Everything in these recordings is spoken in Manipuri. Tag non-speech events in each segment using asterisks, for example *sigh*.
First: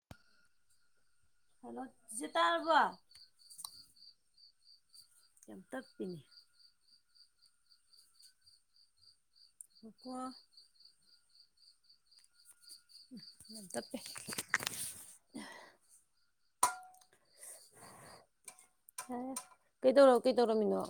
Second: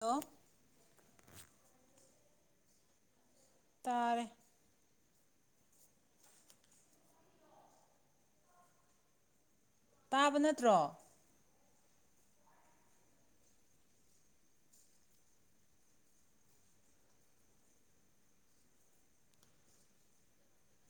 ꯍꯜꯂꯣ ꯍꯂ ꯁꯤꯇꯥꯔꯒ ꯇꯔ ꯆꯝꯇꯥꯄꯤꯅꯤ ꯉꯥꯏꯈꯣꯀꯣ ꯇꯥꯕ ꯅꯠꯇ꯭ꯔꯣ ꯞꯦ ꯀꯩꯗꯧꯔ ꯀꯩꯗꯧꯔꯝꯃꯤꯅꯣ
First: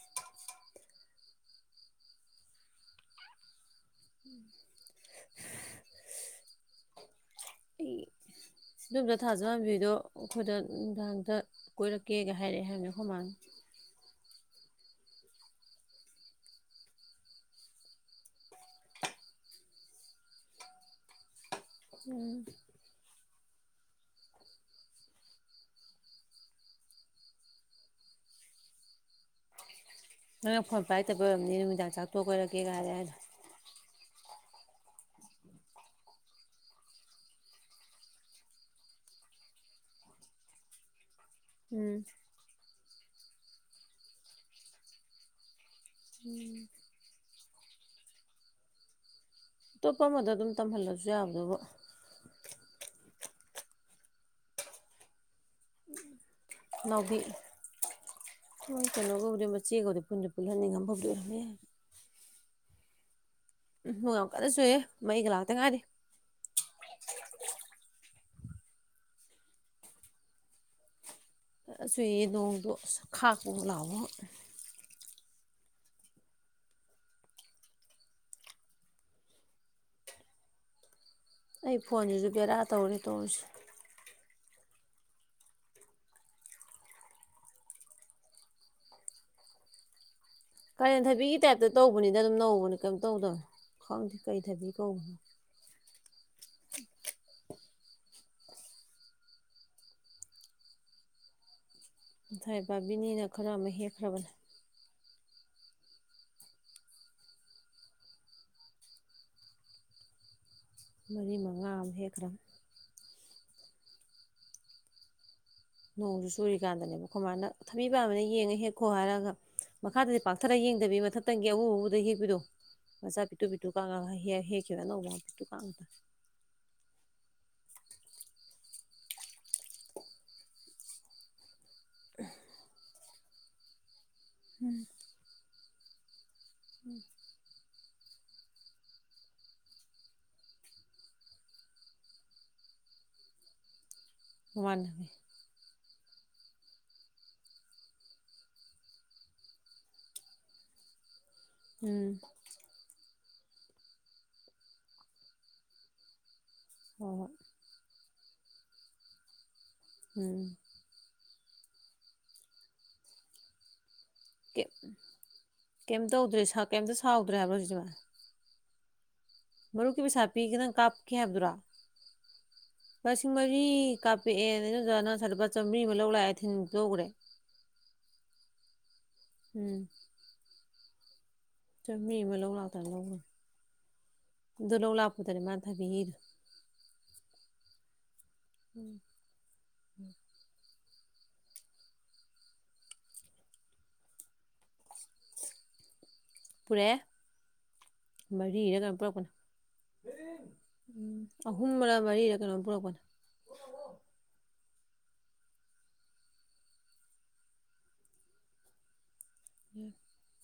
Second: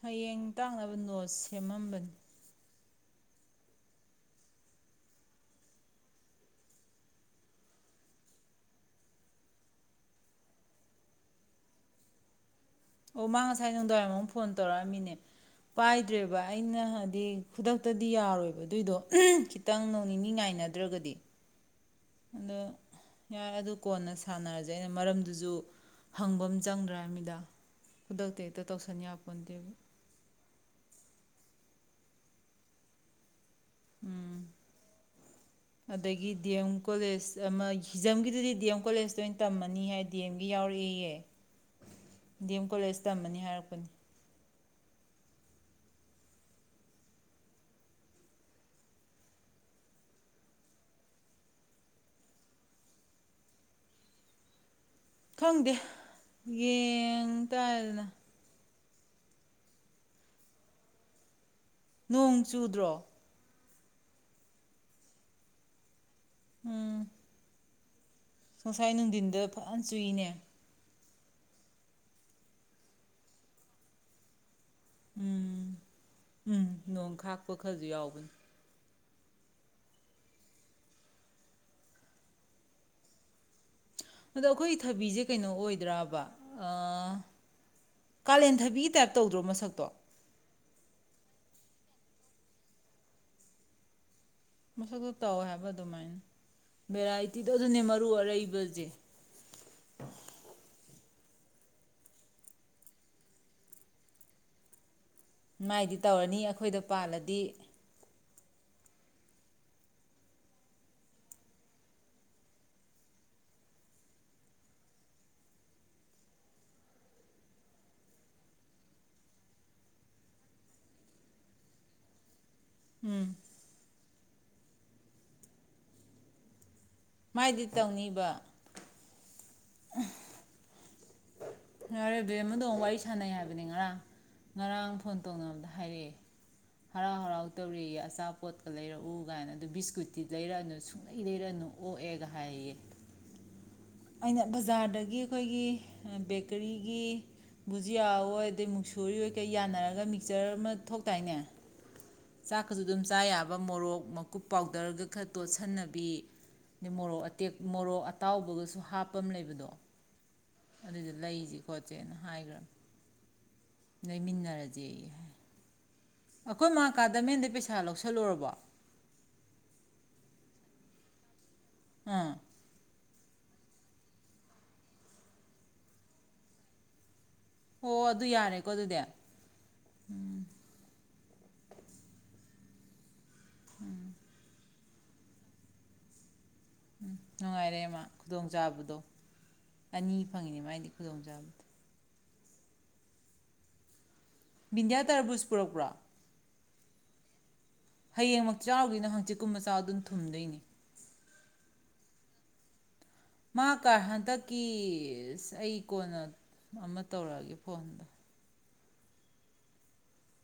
ꯍꯌꯦꯡ ꯇꯥꯛꯅꯕ ꯅꯣꯠ ꯁꯦꯝꯃꯝꯕꯅꯤ ꯎ ꯑꯩ ꯁꯤꯂꯣꯝꯗ ꯊꯥꯖꯍꯝꯕꯤꯗꯣ ꯑꯩꯈꯣꯏꯗ ꯅꯨꯡꯗꯥꯡꯝꯇ ꯀꯣꯏꯔꯛꯀꯦꯒ ꯍꯥꯏꯔꯛꯑꯦ ꯍꯥꯏꯕꯅꯦ ꯑꯩꯈꯣꯏ ꯑꯣ ꯃꯥꯅ ꯃꯥ ꯉꯁꯥꯏ ꯍꯗ ꯐꯣꯟ ꯇꯧꯔꯛꯑꯃꯤꯅꯦ ꯄꯥꯏꯗ꯭ꯔꯦꯕ ꯑꯩꯅ ꯍꯥꯏꯗꯤ ꯈꯨꯗꯛꯇꯗꯤ ꯌꯥꯔꯣꯏꯕ ꯑꯗꯨꯏꯗꯣ ꯈꯤꯇꯪ ꯅꯣꯡ ꯅꯤꯅꯤ ꯉꯥꯏꯅꯗ꯭ꯔꯒꯗꯤ ꯎ ꯑꯗꯣ ꯌꯥꯔꯦ ꯑꯗꯨ ꯀꯣꯟꯅ ꯁꯥꯟꯅꯔꯁꯦ ꯑꯩꯅ ꯃꯔꯝꯗꯨꯁꯨ ꯍꯪꯕ ꯑꯃ ꯆꯪꯗ꯭ꯔꯥ ꯃꯤꯗꯥ ꯈꯨꯗꯛꯇ ꯍꯦꯛꯇ ꯇꯧꯁꯟ ꯌꯥꯄꯣꯟꯠꯇꯦ ꯅꯪꯅ ꯐꯣꯟ ꯄ꯭ꯔꯥꯏꯠꯇꯕ ꯑꯣꯏꯔꯔꯕꯝꯅꯤ ꯅꯨꯃꯤꯗꯥꯡ ꯆꯥꯛꯊꯣꯛ ꯀꯣꯏꯔꯛꯀꯦ ꯀꯥꯏꯔꯦ ꯍꯥꯏꯗꯣ ꯎꯝ ꯑꯗꯒꯤ ꯗꯤ ꯑꯦꯝ ꯀꯣꯂꯦꯖ ꯑꯃ ꯍꯤꯖꯝꯒꯤꯗꯨꯗꯤ ꯗꯤ ꯑꯦꯝ ꯀꯣꯂꯦꯖꯇ ꯑꯣꯏꯅ ꯇꯝꯃꯅꯤ ꯍꯥꯏ ꯗꯤ ꯑꯦꯝꯒꯤ ꯌꯥꯎꯔꯛꯑꯦꯌꯦꯦ ꯎꯝ ꯗꯤꯦꯝ ꯀꯣꯂꯦꯖ ꯇꯝꯃꯅꯤ ꯍꯥꯏꯔꯛꯄꯅꯤ ꯎꯝ ꯑꯇꯣꯞꯄ ꯑꯃꯗ ꯑꯗꯨꯝ ꯇꯝꯍꯜꯂꯁꯨ ꯌꯥꯕꯗꯕ ꯈꯪꯗꯦ ꯌꯦꯡ ꯇꯥꯗꯅ ꯁꯣꯏ ꯀꯩꯅꯣꯒꯧꯗꯤ ꯃꯆꯦꯒꯧꯗꯤꯦ ꯄꯨꯟꯗꯤ ꯄꯨꯛꯍꯟꯅꯤꯡꯉꯕ ꯐꯥꯎꯗꯤꯔꯝꯃꯦ ꯅꯣꯡ ꯆꯨꯗ꯭ꯔꯣ ꯎꯝ ꯌꯥꯝ ꯀꯟꯅ ꯁꯨꯑꯦ ꯃꯩꯒ ꯂꯥꯛꯇ ꯉꯥꯏꯔꯤꯦ ꯎꯝ ꯉꯨꯡꯁꯥꯏ ꯅꯨꯡꯊꯤꯟꯗ ꯐꯖꯅ ꯆꯨꯏꯅꯦ ꯁ ꯅꯣꯡꯗꯣ ꯈꯥ ꯀ ꯂꯥꯎꯑꯣꯣ ꯎꯝ ꯎꯝ ꯅꯣꯡ ꯈꯥꯛꯄ ꯈꯔꯁꯨ ꯌꯥꯎꯕꯅꯤ ꯑꯩ ꯐꯣꯟꯁꯤꯁꯨ ꯕꯦꯔꯥ ꯇꯧꯔꯦ ꯇꯧꯔꯤꯁꯤꯦ ꯑꯗꯣ ꯑꯩꯈꯣꯏꯒꯤ ꯊꯕꯤꯁꯦ ꯀꯩꯅꯣ ꯑꯣꯏꯗ꯭ꯔꯕ ꯀꯥꯂꯦꯟ ꯊꯕꯤꯒꯤ ꯇꯥꯏꯞ ꯇꯧꯗ꯭ꯔꯣ ꯃꯁꯛꯇꯣ ꯀꯥꯂꯦꯟ ꯊꯕꯤꯒꯤ ꯇꯥꯏꯞꯇ ꯇꯧꯕꯅꯤꯅ ꯑꯗꯨꯝ ꯅꯧꯕꯅꯦ ꯀꯩꯝ ꯇꯧꯗꯕꯅ ꯈꯪꯗꯦ ꯀꯩ ꯊꯕꯤ ꯃꯁꯛꯇꯣ ꯀꯧꯕꯅꯣ ꯇꯧꯋꯦ ꯍꯥꯏꯕ ꯑꯗꯨꯃꯥꯏꯅ ꯚꯦꯔꯥꯏꯇꯤꯗ ꯑꯗꯨꯅꯦ ꯃꯔꯨ ꯑꯔꯩꯕꯁꯦ ꯉꯁꯥꯏ ꯄꯥꯕꯤꯅꯤꯅ ꯈꯔ ꯑꯃ ꯍꯦꯛꯈ꯭ꯔꯕꯅꯦ ꯃꯥꯏꯗꯤ ꯇꯧꯔꯅꯤ ꯑꯩꯈꯣꯏꯗ ꯄꯥꯜꯂꯗꯤ ꯃꯔꯤ ꯃꯉꯥ ꯑꯃ ꯍꯦꯛꯈ꯭ꯔꯦ ꯅꯣꯡꯁꯨ ꯆꯨꯔꯤꯀꯥꯟꯗꯅꯦꯕ ꯈꯣꯏ ꯃꯥꯅ ꯊꯕꯤꯕ ꯑꯃꯅ ꯌꯦꯡꯉ ꯍꯦꯛꯈꯣ ꯍꯥꯏꯔꯒ ꯃꯈꯥꯗꯗꯤ ꯄꯥꯛꯊꯔ ꯌꯦꯡꯗꯕꯤ ꯃꯊꯛꯇꯪꯒꯤ ꯑꯎ ꯑꯧꯕꯗ ꯍꯦꯛꯄꯤꯗꯣ ꯃꯆꯥ ꯎꯝ ꯄꯤꯇꯨ ꯄꯤꯇꯨ ꯀ ꯍꯥꯏ ꯍꯦ ꯍꯦꯛ ꯀꯦꯗ ꯅꯧꯕꯀꯤ ꯄꯝꯇ ꯃꯥꯏꯗꯤ ꯇꯧꯅꯤꯕ ꯌꯥꯔꯦ ꯕꯦꯝꯃꯥ ꯗꯣ ꯁꯥꯟꯅꯩ ꯍꯥꯏꯕꯅꯦ ꯉꯔꯥꯡ ꯉꯔꯥꯡ ꯐꯣꯟ ꯇꯧꯅꯕꯗ ꯍꯥꯏꯔꯛ ꯑꯦ ꯍꯔꯥꯎ ꯍꯔꯥꯎ ꯇꯧꯔꯛꯑꯦꯌꯦ ꯑꯆꯥꯄꯣꯠꯀ ꯂꯩꯔꯛꯎ ꯀꯥꯏꯅ ꯑꯗꯨ ꯕꯤꯁꯀꯨꯠꯇꯤ ꯂꯩꯔꯛꯑꯅꯨ ꯁꯨꯡꯂꯩ ꯂꯩꯔꯛꯑꯅꯨ ꯑꯣꯛꯑꯦꯒ ꯍꯥꯏꯌꯦ ꯌꯦ ꯑꯩꯅ ꯃꯃꯥꯅ ꯕꯖꯥꯔꯗꯒꯤ ꯑꯈꯣꯏꯒꯤ ꯕꯦꯀꯔꯤꯒꯤ ꯕꯨꯖꯤꯌꯥꯑꯣꯏ ꯑꯗꯩ ꯃꯨꯛꯁꯨꯔꯤꯑꫭꯏ ꯀꯩ ꯌꯥꯅꯔꯒ ꯃꯤꯛꯆꯔ ꯑꯃ ꯊꯣꯛꯇꯥꯏꯅꯦ ꯎꯝ ꯆꯥꯛꯀꯁꯨ ꯑꯗꯨꯝ ꯆꯥ ꯌꯥꯕ ꯃꯣꯔꯣꯛ ꯃꯀꯨꯞ ꯄꯥꯎꯗꯔꯒ ꯈꯔ ꯇꯣꯠꯁꯟꯅꯕꯤ ꯑ ꯍꯣꯏ ꯃꯣꯔꯣꯛ ꯍꯣꯏ ꯑꯇꯦꯛ ꯃꯣꯔꯣꯛ ꯑꯇꯥꯎꯕꯒꯁꯨ ꯍꯥꯞꯄ ꯑꯃ ꯂꯩꯕꯗꯣ ꯎꯝ ꯑꯗꯨꯏꯗꫭ ꯂꯩꯖꯤ ꯈꯣꯠꯁꯦꯅ ꯍꯥꯏꯈꯔ꯭ ꯕꯅꯦ ꯂꯩꯃꯤꯟꯅꯔꯁꯦꯌꯦ ꯀꯩꯝ ꯇꯧꯗ꯭ꯔꯦ ꯀꯩꯝꯇ ꯁꯥꯎꯗ꯭ꯔꯦ ꯍꯥꯏꯕ꯭ꯔꯥ ꯍꯧꯖꯤꯕ ꯂꯧꯁꯜꯂꯨꯔꯕꯣ ꯃꯔꯨꯞꯀꯤ ꯄꯩꯁꯥ ꯄꯤꯒꯦ ꯅꯪ ꯀꯥꯞꯈꯤ ꯍꯥꯏꯕꯗꯨꯔꫭ ꯑꯥ ꯂꯤꯁꯤꯡ ꯃꯔꯤ ꯀꯥꯞꯄꯛꯑꯦꯅ ꯏꯟꯗꯣꯟꯆꯥꯅ ꯉꯁꯥꯏ ꯂꯨꯄꯥ ꯆꯥꯝꯃꯔꯤ ꯑꯃ ꯂꯧ ꯂꯥꯛꯑꯦ ꯊꯤꯟ ꯊꯤꯟꯒ꯭ꯔꯦ ꯑꫭ ꯑꯗꯨ ꯌꯥꯔꯦꯀꯣ ꯑꯗꯨꯗꯤ ꯎꯝ ꯆꯝꯃꯔꯤ ꯑꯃ ꯂꯧ ꯂꯛꯇꯅ ꯂꯧꯒ꯭ꯔꯦ ꯎꯝ ꯑꯗꯨ ꯂꯧ ꯂꯥꯛꯄꯗꯅꯦ ꯃꯥꯅ ꯊꯕꯤ ꯍꯦꯛꯏꯗꫭ ꯎꯝ ꯅꯨꯡꯉꯥꯏꯔꯦ ꯃꯥ ꯈꯨꯗꯣꯡ ꯆꯥꯕꯗꯣ ꯑꯅꯤ ꯐꯪꯉꯤꯅꯤ ꯃꯥꯏꯗꯤ ꯈꯨꯗꯣꯡꯆꯥꯕꯗꫭ ꯕꯤꯟꯗꯤꯌꯥ ꯇꯔꯕꯨꯁ ꯄꯨꯔꯛꯄ꯭ꯔꫭ ꯄꯨꯔꯛꯑꯦ ꯍꯌꯦꯡꯃꯛ ꯃꯔꯤꯔ ꯀꯩꯅꯣ ꯆꯥꯎꯒꯤꯅꫭ ꯄꯨꯔꯛꯄꯅꯦ ꯍꯥꯛꯡꯆꯤꯠ ꯀꯨꯝꯕ ꯆꯥꯎ ꯑꯗꯨꯅ ꯊꯨꯝꯗꯣꯏꯅꯦ ꯑꯍꯨꯝꯂ ꯃꯔꯤꯔ ꯀꯩꯅꯣꯝ ꯄꯨꯔꯛꯄꯅꯦ ꯃꯥ ꯀꯥ ꯍꯟꯗꯛ ꯀꯤ ꯑꯩ ꯀꯣꯟꯅ ꯑꯃ ꯇꯧꯔꯛꯑꯒꯦ ꯐꯣꯟꯗꯣ *unintelligible*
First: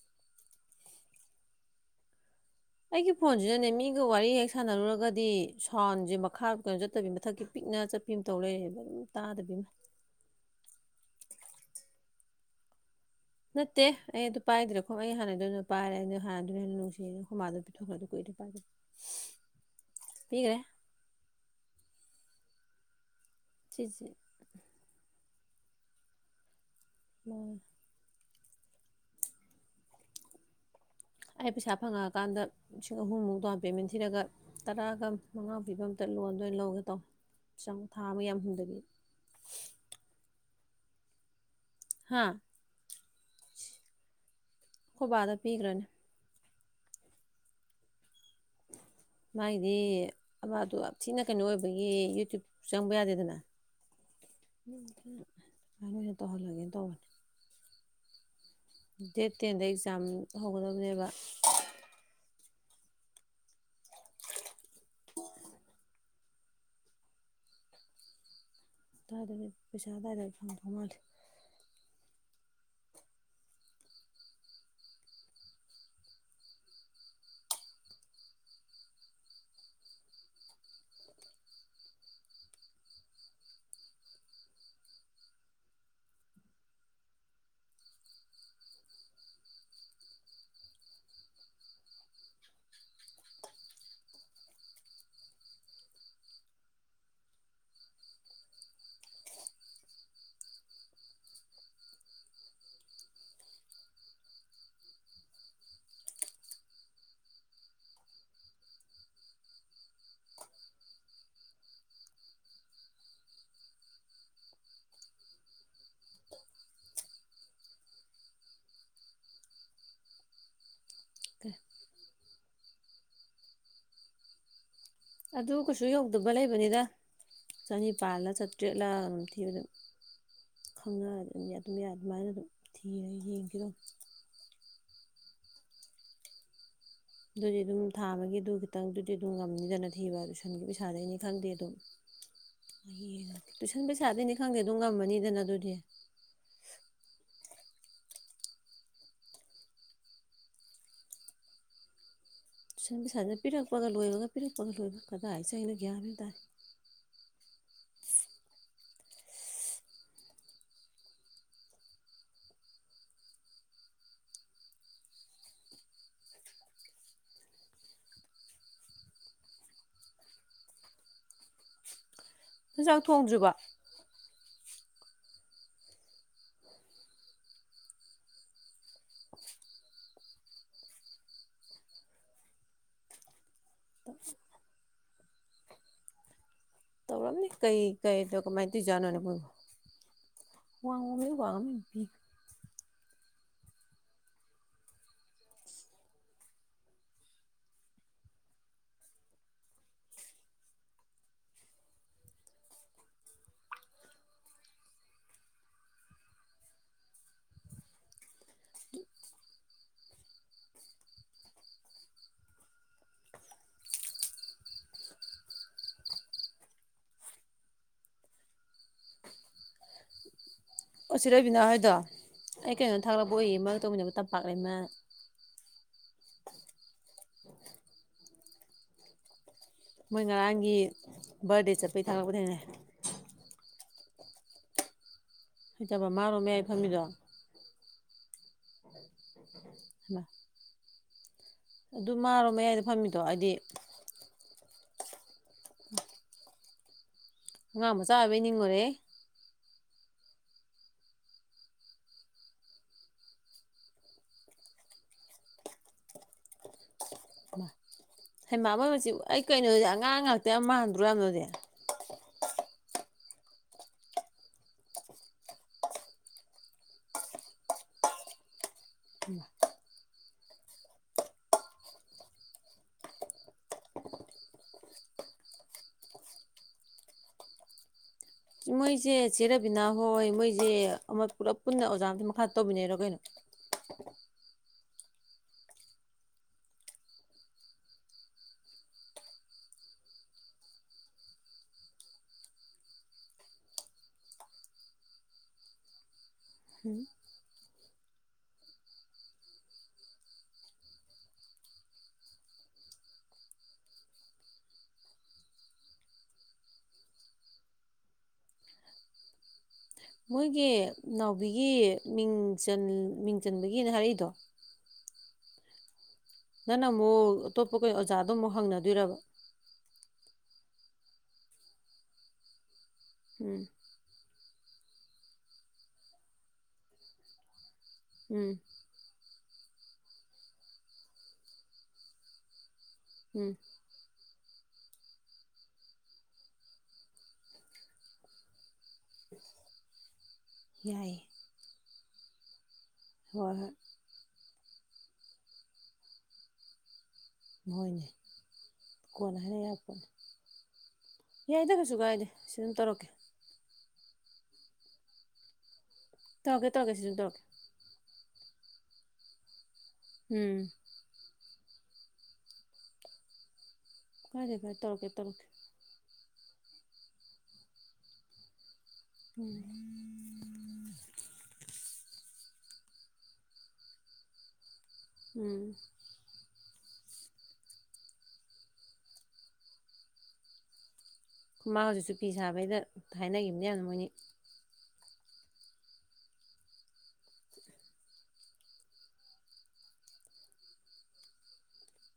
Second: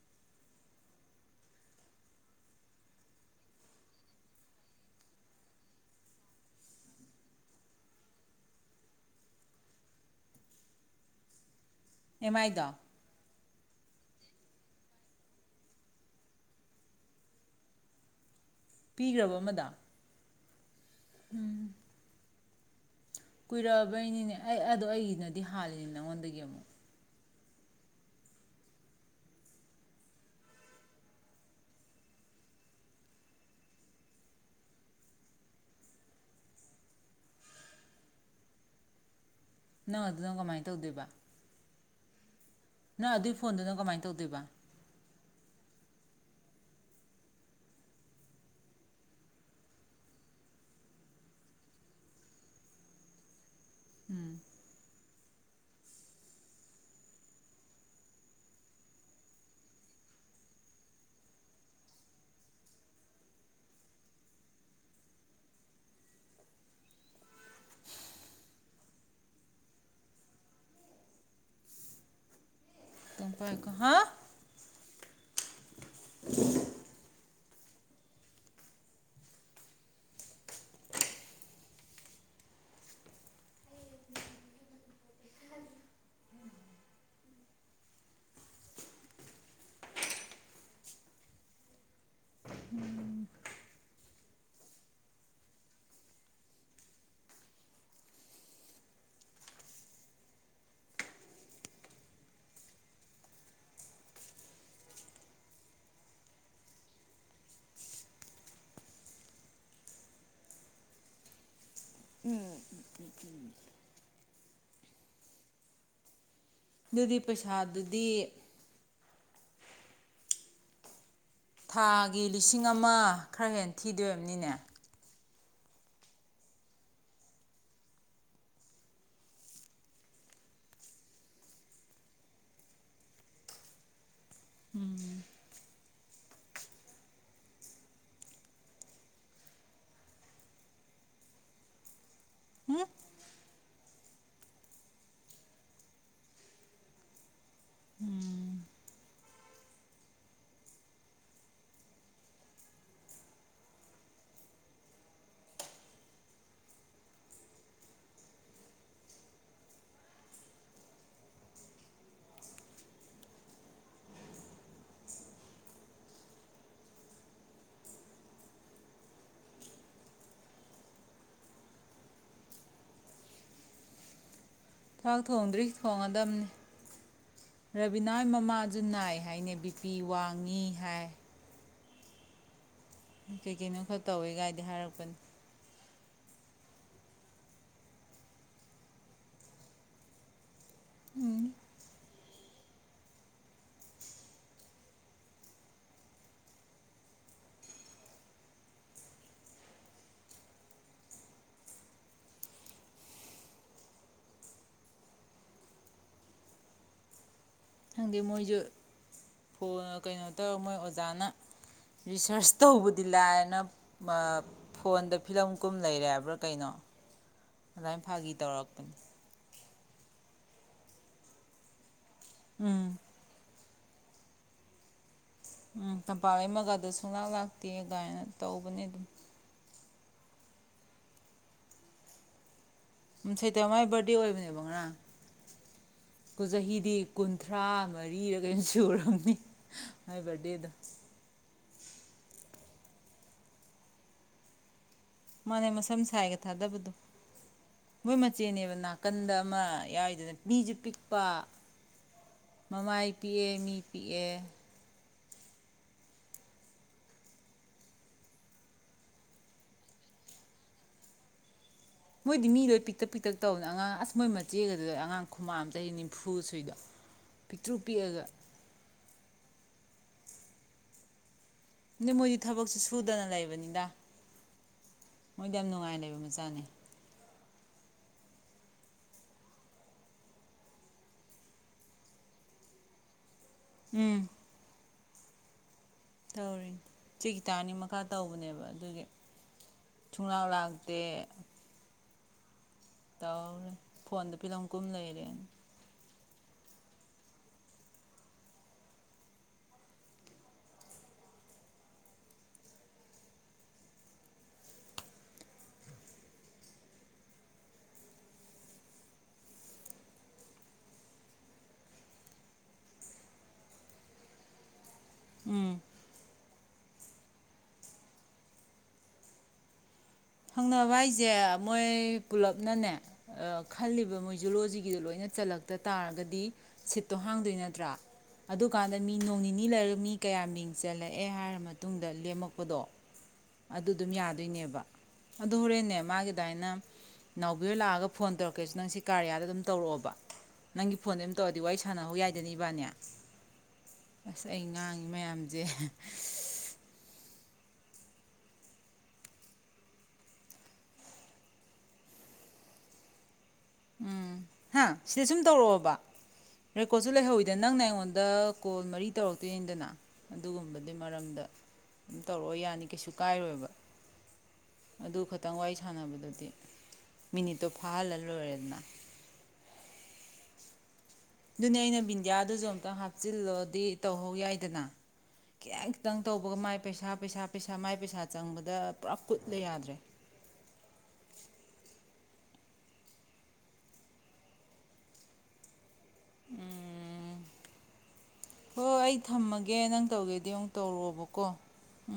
ꯑꯩꯒꯤ ꯐꯣꯟꯖꯤꯅꯅꯦ ꯃꯤꯒ ꯋꯥꯔꯤ ꯍꯦꯛ ꯁꯥꯟꯅꯔꯨꯔꯒꯗꯤ ꯁꯥꯎꯟꯖꯦ ꯃꯈꯥ ꯀꯩꯅꯣ ꯆꯠꯇꯕꯤ ꯃꯊꯛꯀꯤ ꯄꯤꯛꯅ ꯆꯠꯄꯤ ꯑꯃ ꯇꯧ ꯂꯩꯔꯦꯕ ꯑꯗꯨꯝ ꯇꯥꯗꯕꯤ ꯑꯃ ꯑꯦꯄꯥꯏꯗꫭ ꯅꯠꯇꯦ ꯑꯩ ꯑꯗꯨ ꯄꯥꯏꯗ꯭ꯔꯦ ꯑꯈꫭꯏ ꯑꯩ ꯍꯥꯟꯅꯩꯗꯣ ꯑꯗꯨꯝ ꯄꯥꯏꯔꯦ ꯑꯩ ꯍꯥꯟꯅꯩꯗꯨꯅ ꯍꯦꯟꯅ ꯅꯨꯡꯁꯤꯌꯦꯅ ꯑꯈꫭꯏ ꯃꯥꯗ ꯃꯤꯊꫭꯛꯈ꯭ꯔꯦ ꯑꯗꯨ ꯀꯨꯏꯔꯦ ꯄꯥꯏꯗꯕ ꯄꯤꯒ꯭ꯔꯕ ꯑꯃꯗꫭ ꯃꯤꯒ꯭ꯔꯦ ꯎꯝ ꯁꯤꯁꯦ ꯀꯨꯏꯔꯛꯑꯕꯩꯅꯤꯅꯦ ꯑꯩ ꯑꯗꯣ ꯑꯩꯒꯤꯅꯗꯤ ꯗꯤ ꯍꯥꯜꯂꯤꯅꯤ ꯅꯉꯣꯟꯗꯒꯤ ꯑꯃꯨꯛ ꯃꯥꯅꯦ ꯑꯩ ꯄꯩꯁꯥ ꯐꯪꯉꯛꯑꯀꯥꯟꯗ ꯂꯤꯁꯤꯡ ꯑꯍꯨꯝꯃꯨꯛ ꯗꯥꯎꯟ ꯄꯦꯃꯦꯟ ꯊꯤꯔꯒ ꯇꯔꯥꯒ ꯃꯉꯥꯃꯨꯛ ꯄꯤꯕ ꯑꯝꯇ ꯂꯣꯟꯗ ꯑꯣꯏꯅ ꯂꯧꯒꯦ ꯇꯧꯕꯅꯤ ꯊꯥ ꯑꯃ ꯌꯥꯍꯨꯝꯗꯒꯤ ꯇꯧꯗꫭꯏꯕ ꯍꯥꯥ ꯀꯃꯥꯏꯅ ꯇꯧꯗꯣꯏꯕ ꯑꯥꯈꫭꯏ ꯕꯥꯅ ꯄꯤꯈ꯭ꯔꯅꯤ ꯃꯥꯒꯤꯗꯤ ꯑꯕꯥꯗꯨ ꯌꯥꯝ ꯊꯤꯅ ꯀꯩꯅꯣ ꯑꯣꯏꯕꯒꯤ ꯌꯨꯇ꯭ꯌꯨꯞ ꯆꯪꯕ ꯌꯥꯗꯦꯗꯅ *unintelligible* ꯑꯣꯏꯗꯍ ꯇꯧꯍꯜꯂꯒꯦ ꯇꯧꯕꯅꯤ ꯗꯦꯠ ꯇꯦꯟꯗ ꯑꯦꯛꯖꯥꯝ ꯍꯧꯒꯗꯕꯅꯦꯕ *unintelligible* ꯄꯩꯁꯥ ꯑꯗꯥꯏꯗ ꯐꯪꯉꯛꯇꯧ ꯃꯥꯜꯂꯦ *unintelligible* ꯍꯥ *unintelligible* ꯎꯝ *unintelligible* ꯑꯗꯨꯗꯤ ꯄꯩꯁꯥꯗꯨꯗꯤ ꯊꯥꯒꯤ ꯂꯤꯁꯤꯡ ꯑꯃ ꯈꯔ ꯍꯦꯟ ꯊꯤꯗꯣꯏ ꯑꫭꯏꯔꯝꯅꯤꯅꯦ ꯑꯗꯨ ꯀꯩꯁꯨ ꯌꯧꯗꯕ ꯂꯩꯕꯅꯤꯗ ꯆꯅꯤꯄꯥꯜꯂ ꯆꯥꯇ꯭ꯔꯦꯠꯂ ꯑꯗꯨꯝ ꯊꯤꯕ ꯑꯗꯨꯝ ꯈꯪꯅ ꯑꯗꯨ ꯑꯗꯨꯝ ꯑꯗꯨꯃꯥꯏꯅ ꯑꯗꯨꯝ ꯊꯤꯔ ꯌꯦꯡꯈꯤ ꯑꯗꯨꯝ ꯑꯗꯨꯗꯤ ꯑꯗꯨꯝ ꯊꯥ ꯑꯃꯒꯤ ꯑꯗꯨ ꯈꯤꯇꯪꯗꯨꯗꯤ ꯑꯗꯨꯝ ꯉꯝꯅꯤꯗꯅ ꯊꯤꯕ ꯇꯨꯏꯁꯟꯒꯤ ꯄꯩꯁꯥꯗꯩꯅꯤ ꯈꯪꯗꯦ ꯑꯗꯨꯝ ꯎꯝ ꯇꯨꯏꯁꯟ ꯄꯩꯁꯥꯗꯩꯅꯤ ꯈꯪꯗꯦ ꯑꯗꯨꯝ ꯉꯝꯃꯅꯤꯗꯅ ꯑꯗꯨꯗꯤ ꯇꯨꯏꯁꯟ ꯄꯩꯁꯥꯖꯤꯅ ꯄꯤꯔꯛꯄꯒ ꯂꯣꯏꯕꯒ ꯄꯤꯔꯛꯄꯒ ꯂꯣꯏꯕꯒ ꯀꯗꯥꯏ ꯆꯠꯈ꯭ꯔꯤꯅꫭ ꯒ꯭ꯌꯥꯟ ꯃꯦꯟ ꯇꯗꯦ ꯅꫭꯏꯆꯛ ꯊꯣꯡꯗ꯭ꯔꯤꯕꫭ ꯆꯥꯛ ꯊꯣꯡꯗ꯭ꯔꯤ ꯊꯣꯡꯉ ꯗꯝꯅꯤ ꯔꯕꯤꯅꯥꯍꫭꯏ ꯃꯃꯥꯁꯨ ꯅꯥꯏ ꯍꯥꯏꯅꯦ ꯕꯤ ꯄꯤ ꯋꯥꯡꯉꯤ ꯍꯥꯏ ꯀꯩꯀꯩꯅꯣ ꯈꯔ ꯇꯧꯋꯦ ꯒꯥꯏꯗꯤ ꯍꯥꯏꯔꯛꯄꯅꯤ ꯇꯧꯔꯝꯅꯤ ꯀꯩ ꯀꯩꯗꯣ ꯀꯃꯥꯏꯅ ꯇꯧꯖꯥꯠꯅꯣꯅꯦ ꯃꫭꯏꯕꫭ *unintelligible* ꯅꯨꯃꯤꯒ ꯈꯪꯗꯦ ꯃꯣꯏꯖꯨ ꯐꯣꯟ ꯀꯩꯅꯣ ꯇꯧꯔꯒ ꯃꯣꯏ ꯑꯣꯖꯥꯅ ꯔꯤꯁꯥꯔꯁ ꯇꯧꯕꯗꯤ ꯂꯥꯏꯑꯅ ꯐꯣꯟꯗ ꯐꯤꯂꯝ ꯀꯨꯝ ꯂꯩꯔꯦ ꯍꯥꯏꯕ꯭ꯔꯥ ꯀꯩꯅꯣ ꯑꯗꯨꯃꯥꯏꯅ ꯐꯥꯒꯤ ꯇꯧꯔꯛꯄꯅꯤ ꯑꯣ ꯆꯦ ꯔꯕꯤꯅꯥ ꯍꫭꯏꯗꫭ ꯑꯩ ꯎꯝ ꯀꯩꯅꯣ ꯊꯥꯛꯂꯛꯄ ꯑꯣꯏꯌꯦ ꯃꯔ ꯇꯧ ꯃꯤꯅꯕ ꯇꯝꯄꯥꯛ ꯂꯩꯃꯥ ꯎꯝ ꯇꯝꯄꯥꯛ ꯂꯩꯃꯒꯗ ꯁꯨꯡꯂꯥꯛ ꯂꯥꯛꯇꯦ ꯒꯥꯏꯅ ꯇꯧꯕꯅꯦ ꯑꯗꯨꯝ ꯃꯣꯏ ꯉꯔꯥꯡꯒꯤ ꯕꯥꯔꯗꯦ ꯆꯠꯄꯩ ꯊꯥꯒꯠ ꯂꯛꯄꯥ ꯊꯦꯡꯅꯩ ꯎꯝ ꯁꯩꯇꯥꯃꯥꯏ ꯕꯥꯔꯗꯦ ꯑꯣꯏꯕꯅꯦꯕ ꯉꯔꯥꯡ ꯍꯩꯇꯕ ꯃꯥꯔꯣ ꯃꯥꯌꯥꯏ ꯐꯝꯃꯤꯗꯣ ꯃ ꯔꯤꯔꯛ ꯀꯩꯅꫭ ꯁꯨꯔꯥꯃꯅꯤ ꯃꯥꯏ ꯕꯥꯔꯗꯦꯗꫭ ꯑꯗꯨ ꯃꯥꯔꯣ ꯃꯌꯥꯏꯗ ꯐꯝꯃꯤꯗꯣ ꯑꯩꯗꯤ ꯃꯅꯦ ꯃꯁꯝ ꯁꯥꯏꯒ ꯊꯥꯗꯕꯗꯨꯨ ꯑꯉꯥꯡ ꯃꯆꯥ ꯃꯣꯏ ꯑꯣꯏꯕꯩ ꯃꯆꯦꯅꯦꯕ ꯅꯤꯡꯉꯨꯔꯦ ꯅꯥꯀꯟꯗ ꯑꯃ ꯃꯥꯌꯥꯏꯗꯨꯅ ꯃꯤꯁꯨ ꯄꯤꯛꯄ ꯃꯃꯥꯏ ꯄꯤꯛꯑꯦ ꯃꯤ ꯄꯤꯛꯑꯦ ꯃꯥ ꯍꯩꯃꯥ ꯃꫭꯏꯃꯥꯆꯦ ꯑꯩ ꯀꯩꯅꯣꯗꯨꯗꯤ ꯑꯉꯥꯡ ꯉꯥꯛꯇ ꯌꯥꯝ ꯃꯥꯟꯗ꯭ꯔꯣ ꯌꯥꯝ ꯑꯗꯨꯗꯤ ꯃꯣꯏꯗꯤ ꯃꯤ ꯂꯣꯏ ꯄꯤꯛꯇꯛ ꯄꯤꯛꯇꯛ ꯇꯧꯕꯅꯤ ꯑꯉꯥꯡ ꯑꯁ ꯃꯣꯏ ꯃꯆꯦꯒꯗꯨꯗ ꯑꯉꯥꯡ ꯈꯨꯃꯥꯟ ꯑꯃ ꯆꯥꯍꯤ ꯅꯤꯐꯨ ꯁꯨꯏꯗꫭ ꯃꯤꯛꯇ꯭ꯔꯨ ꯃꯤꯛꯑꯒ ꯎꯝ *unintelligible* ꯑ ꯃꯣꯏꯗꯤ ꯊꯕꯛꯁꯦ ꯁꯨꯗꯅ ꯂꯩꯕꯅꯤꯗ ꯃꯣꯏꯗ ꯌꯥꯝ ꯅꯨꯡꯉꯥꯏ ꯂꯩꯕ ꯃꯆꯥꯅꯤ ꯃꯣꯏꯁꯦ ꯆꯦꯔꯕꯤꯅꯥ ꯍꯣꯏ ꯃꯣꯏꯁꯦ ꯑꯃ ꯄꯨꯂꯞ ꯄꯨꯟꯅ ꯑꯣꯖꯥ ꯑꯇ ꯃꯈꯥ ꯇꯧꯕꯤꯟꯅꯔꯣ ꯀꯩꯅꯣ ꯎꯝ ꯇꯧꯔꯤꯅꯦ ꯆꯒꯤ ꯇꯔꯅꯤ ꯃꯈꯥ ꯇꯧꯕꯅꯦꯕ ꯑꯗꯨꯒꯤ ꯊꯣꯡꯂꯥꯎ ꯂꯥꯛꯇꯦ ꯇꯧꯔꯦ ꯐꯣꯟꯗ ꯐꯤꯂꯝ ꯀꯨꯝ ꯂꯩꯔꯦꯅ ꯍꯝ ꯃꯣꯏꯒꯤ ꯅꯥꯎꯕꯤꯒꯤ ꯃꯤꯡꯆꯟ ꯃꯤꯡ ꯆꯟꯕꯒꯤꯅ ꯍꯥꯏꯔꯛꯏꯗꯣ ꯎꯝ ꯅꯪꯅ ꯑꯃꯨꯛ ꯑꯇꯣꯞꯄ ꯀꯩ ꯑꯣꯖꯥꯗꯣ ꯑꯃꯨꯛ ꯍꯪꯅꯗꯣꯏꯔꯕ ꯈꯪꯅꯕ ꯍꯥꯏꯁꯦ ꯃꯣꯏ ꯄꯨꯂꯞꯅꯅꯦ ꯑ ꯎꯝ ꯈꯜꯂꯤꯕ ꯃꯣꯏ ꯖꯨꯂꯣꯖꯤ ꯒꯤꯗꯣ ꯂꯣꯏꯅ ꯆꯜꯂꯛꯇ ꯇꯥꯔꯒꯗꯤ ꯁꯤꯠꯇꯣ ꯍꯥꯡꯗꯣꯏ ꯅꯠꯇ꯭ꯔꯥ ꯎꯝ ꯑꯗꯨꯀꯥꯟꯗ ꯃꯤ ꯅꯣꯡ ꯑꯅꯤ ꯂꯔꯛꯃꯤ ꯀꯌꯥ ꯃꯤꯡ ꯆꯜꯂꯛꯑꯦ ꯍꯥꯏꯔ ꯃꯇꯨꯡꯗ ꯂꯦꯝꯃꯛꯄꯗꯣ ꯎꯝ ꯑꯗꯨ ꯑꯗꯨꯝ ꯌꯥꯗ ꯑꯗꯨꯅꯦꯕ ꯑꯗꯨ ꯍꯣꯔꯦꯟꯅꯦ ꯃꯥꯒꯤꯗ ꯃꯥꯏꯅ ꯅꯥꯎꯕꯤꯔ ꯂꯥꯛꯑꯒ ꯐꯣꯟ ꯇꯧꯔꯛꯀꯦꯁꯨ ꯅꯪ ꯁꯤ ꯀꯥꯔꯌꯥꯗ ꯑꯗꯨꯝ ꯇꯧꯔꯛꯑꯣꯕ ꯅꯪꯒꯤ ꯌꯥꯏꯌꯦ ꯐꯣꯟꯗꯩꯩ ꯑꯗꯨꯝ ꯇꯧꯔꯗꯤ ꯋꯥꯔꯤ ꯁꯥꯟꯅꯍꯧ ꯌꯥꯏꯗꯅ ꯏꯕꯅꯤ ꯍꯣꯏ ꯑꯁ ꯑꯩ ꯉꯥꯡꯉꯤ ꯃꯌꯥꯝꯁꯦ ꯃꯣꯏꯅꯦ ꯀꯣꯟꯅ ꯍꯥꯏꯅ ꯌꯥꯕ ꯄꯣꯠꯅꯤ ꯌꯥꯏꯗ ꯀꯩꯁꯨ ꯀꯥꯏꯗꯦ ꯁꯤ ꯑꯗꯨꯝ ꯇꯧꯔꯛꯀꯦ ꯎꯝ ꯍꯥ ꯁꯤꯗ ꯁꯨꯝ ꯇꯧꯔꯛꯑꯣꯕ ꯇꯧꯔꯛꯀꯦ ꯇꯧꯔꯛꯀꯦ ꯁꯤ ꯔꯦꯀꯣꯠꯁꯨ ꯑꯗꯨꯝ ꯇꯧꯔꯛꯀꯦ ꯂꯩꯍꯧꯋꯤꯗꯦ ꯅꯪꯅꯦ ꯑꯩꯉꯣꯟꯗ ꯀꯣꯜ ꯃꯔꯤ ꯇꯧꯔꯛꯇꯣꯏꯅꯦꯗꯅ ꯎꯝ ꯑꯗꯨꯒꯨꯝꯕꯗꯤ ꯃꯔꯝꯗ ꯑꯗꯨꯝ ꯇꯧꯔꯛꯑꯣ ꯌꯥꯅꯤ ꯀꯩꯁꯨ ꯀꯥꯏꯔꯣꯏꯕ ꯀꯥꯏꯗꯦ ꯀꯥꯏꯗꯦ ꯇꯧꯔꯛꯀꯦ ꯑꯗꯨ ꯇꯧꯔꯛꯀꯦ ꯈꯇꯪ ꯋꯥꯔꯤ ꯁꯥꯟꯅꯕꯗꯗꯤ ꯃꯤꯅꯤꯠꯇꯣ ꯐꯥꯍꯜꯂ ꯂꯣꯏꯔꯦꯗꯅ ꯎ ꯑꯗꯨꯅꯦ ꯑꯩꯅ ꯕꯤꯟꯗꯤꯌꯥꯗꯨꯁꯨ ꯑꯨꯛꯇꯪ ꯍꯥꯞꯆꯤꯜꯂꯣꯗꯤ ꯇꯧꯍꯧ ꯌꯥꯏꯗꯅ ꯎꯝ ꯈꯤꯇ ꯈꯤꯇꯪ ꯇꯧꯕꯒ ꯃꯥꯏ ꯄꯩꯁꯥ ꯄꯩꯁꯥ ꯄꯩꯁꯥ ꯃꯥꯏ ꯄꯩꯁꯥ ꯆꯪꯕꯗ ꯄꯨꯔꯥ ꯀꯨꯠꯂ ꯌꯥꯗ꯭ꯔꯦ ꯈꯨꯃꯥ ꯍꯧꯖꯤꯛꯁꯨꯨꯄꯤꯤ ꯁꯥꯕꯩꯗ ꯍꯥꯏꯅꯈꯤꯕꯅꯦꯅ ꯃꯣꯏꯅꯤ ꯎꯝ ꯍꯣꯏ ꯑꯩ ꯊꯝꯃꯒꯦ ꯅꯪ ꯇꯧꯒꯦꯗꯤ ꯑꯃꯨꯛ ꯇꯧꯔꯣꯕꯀꯣ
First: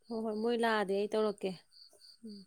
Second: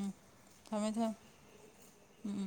ꯍꯣꯏ ꯍꯣꯏ ꯃꯣꯏ ꯂꯥꯛꯑꯗꯤ ꯑꯩ ꯇꯧꯔꯛꯀꯦ ꯎꯝ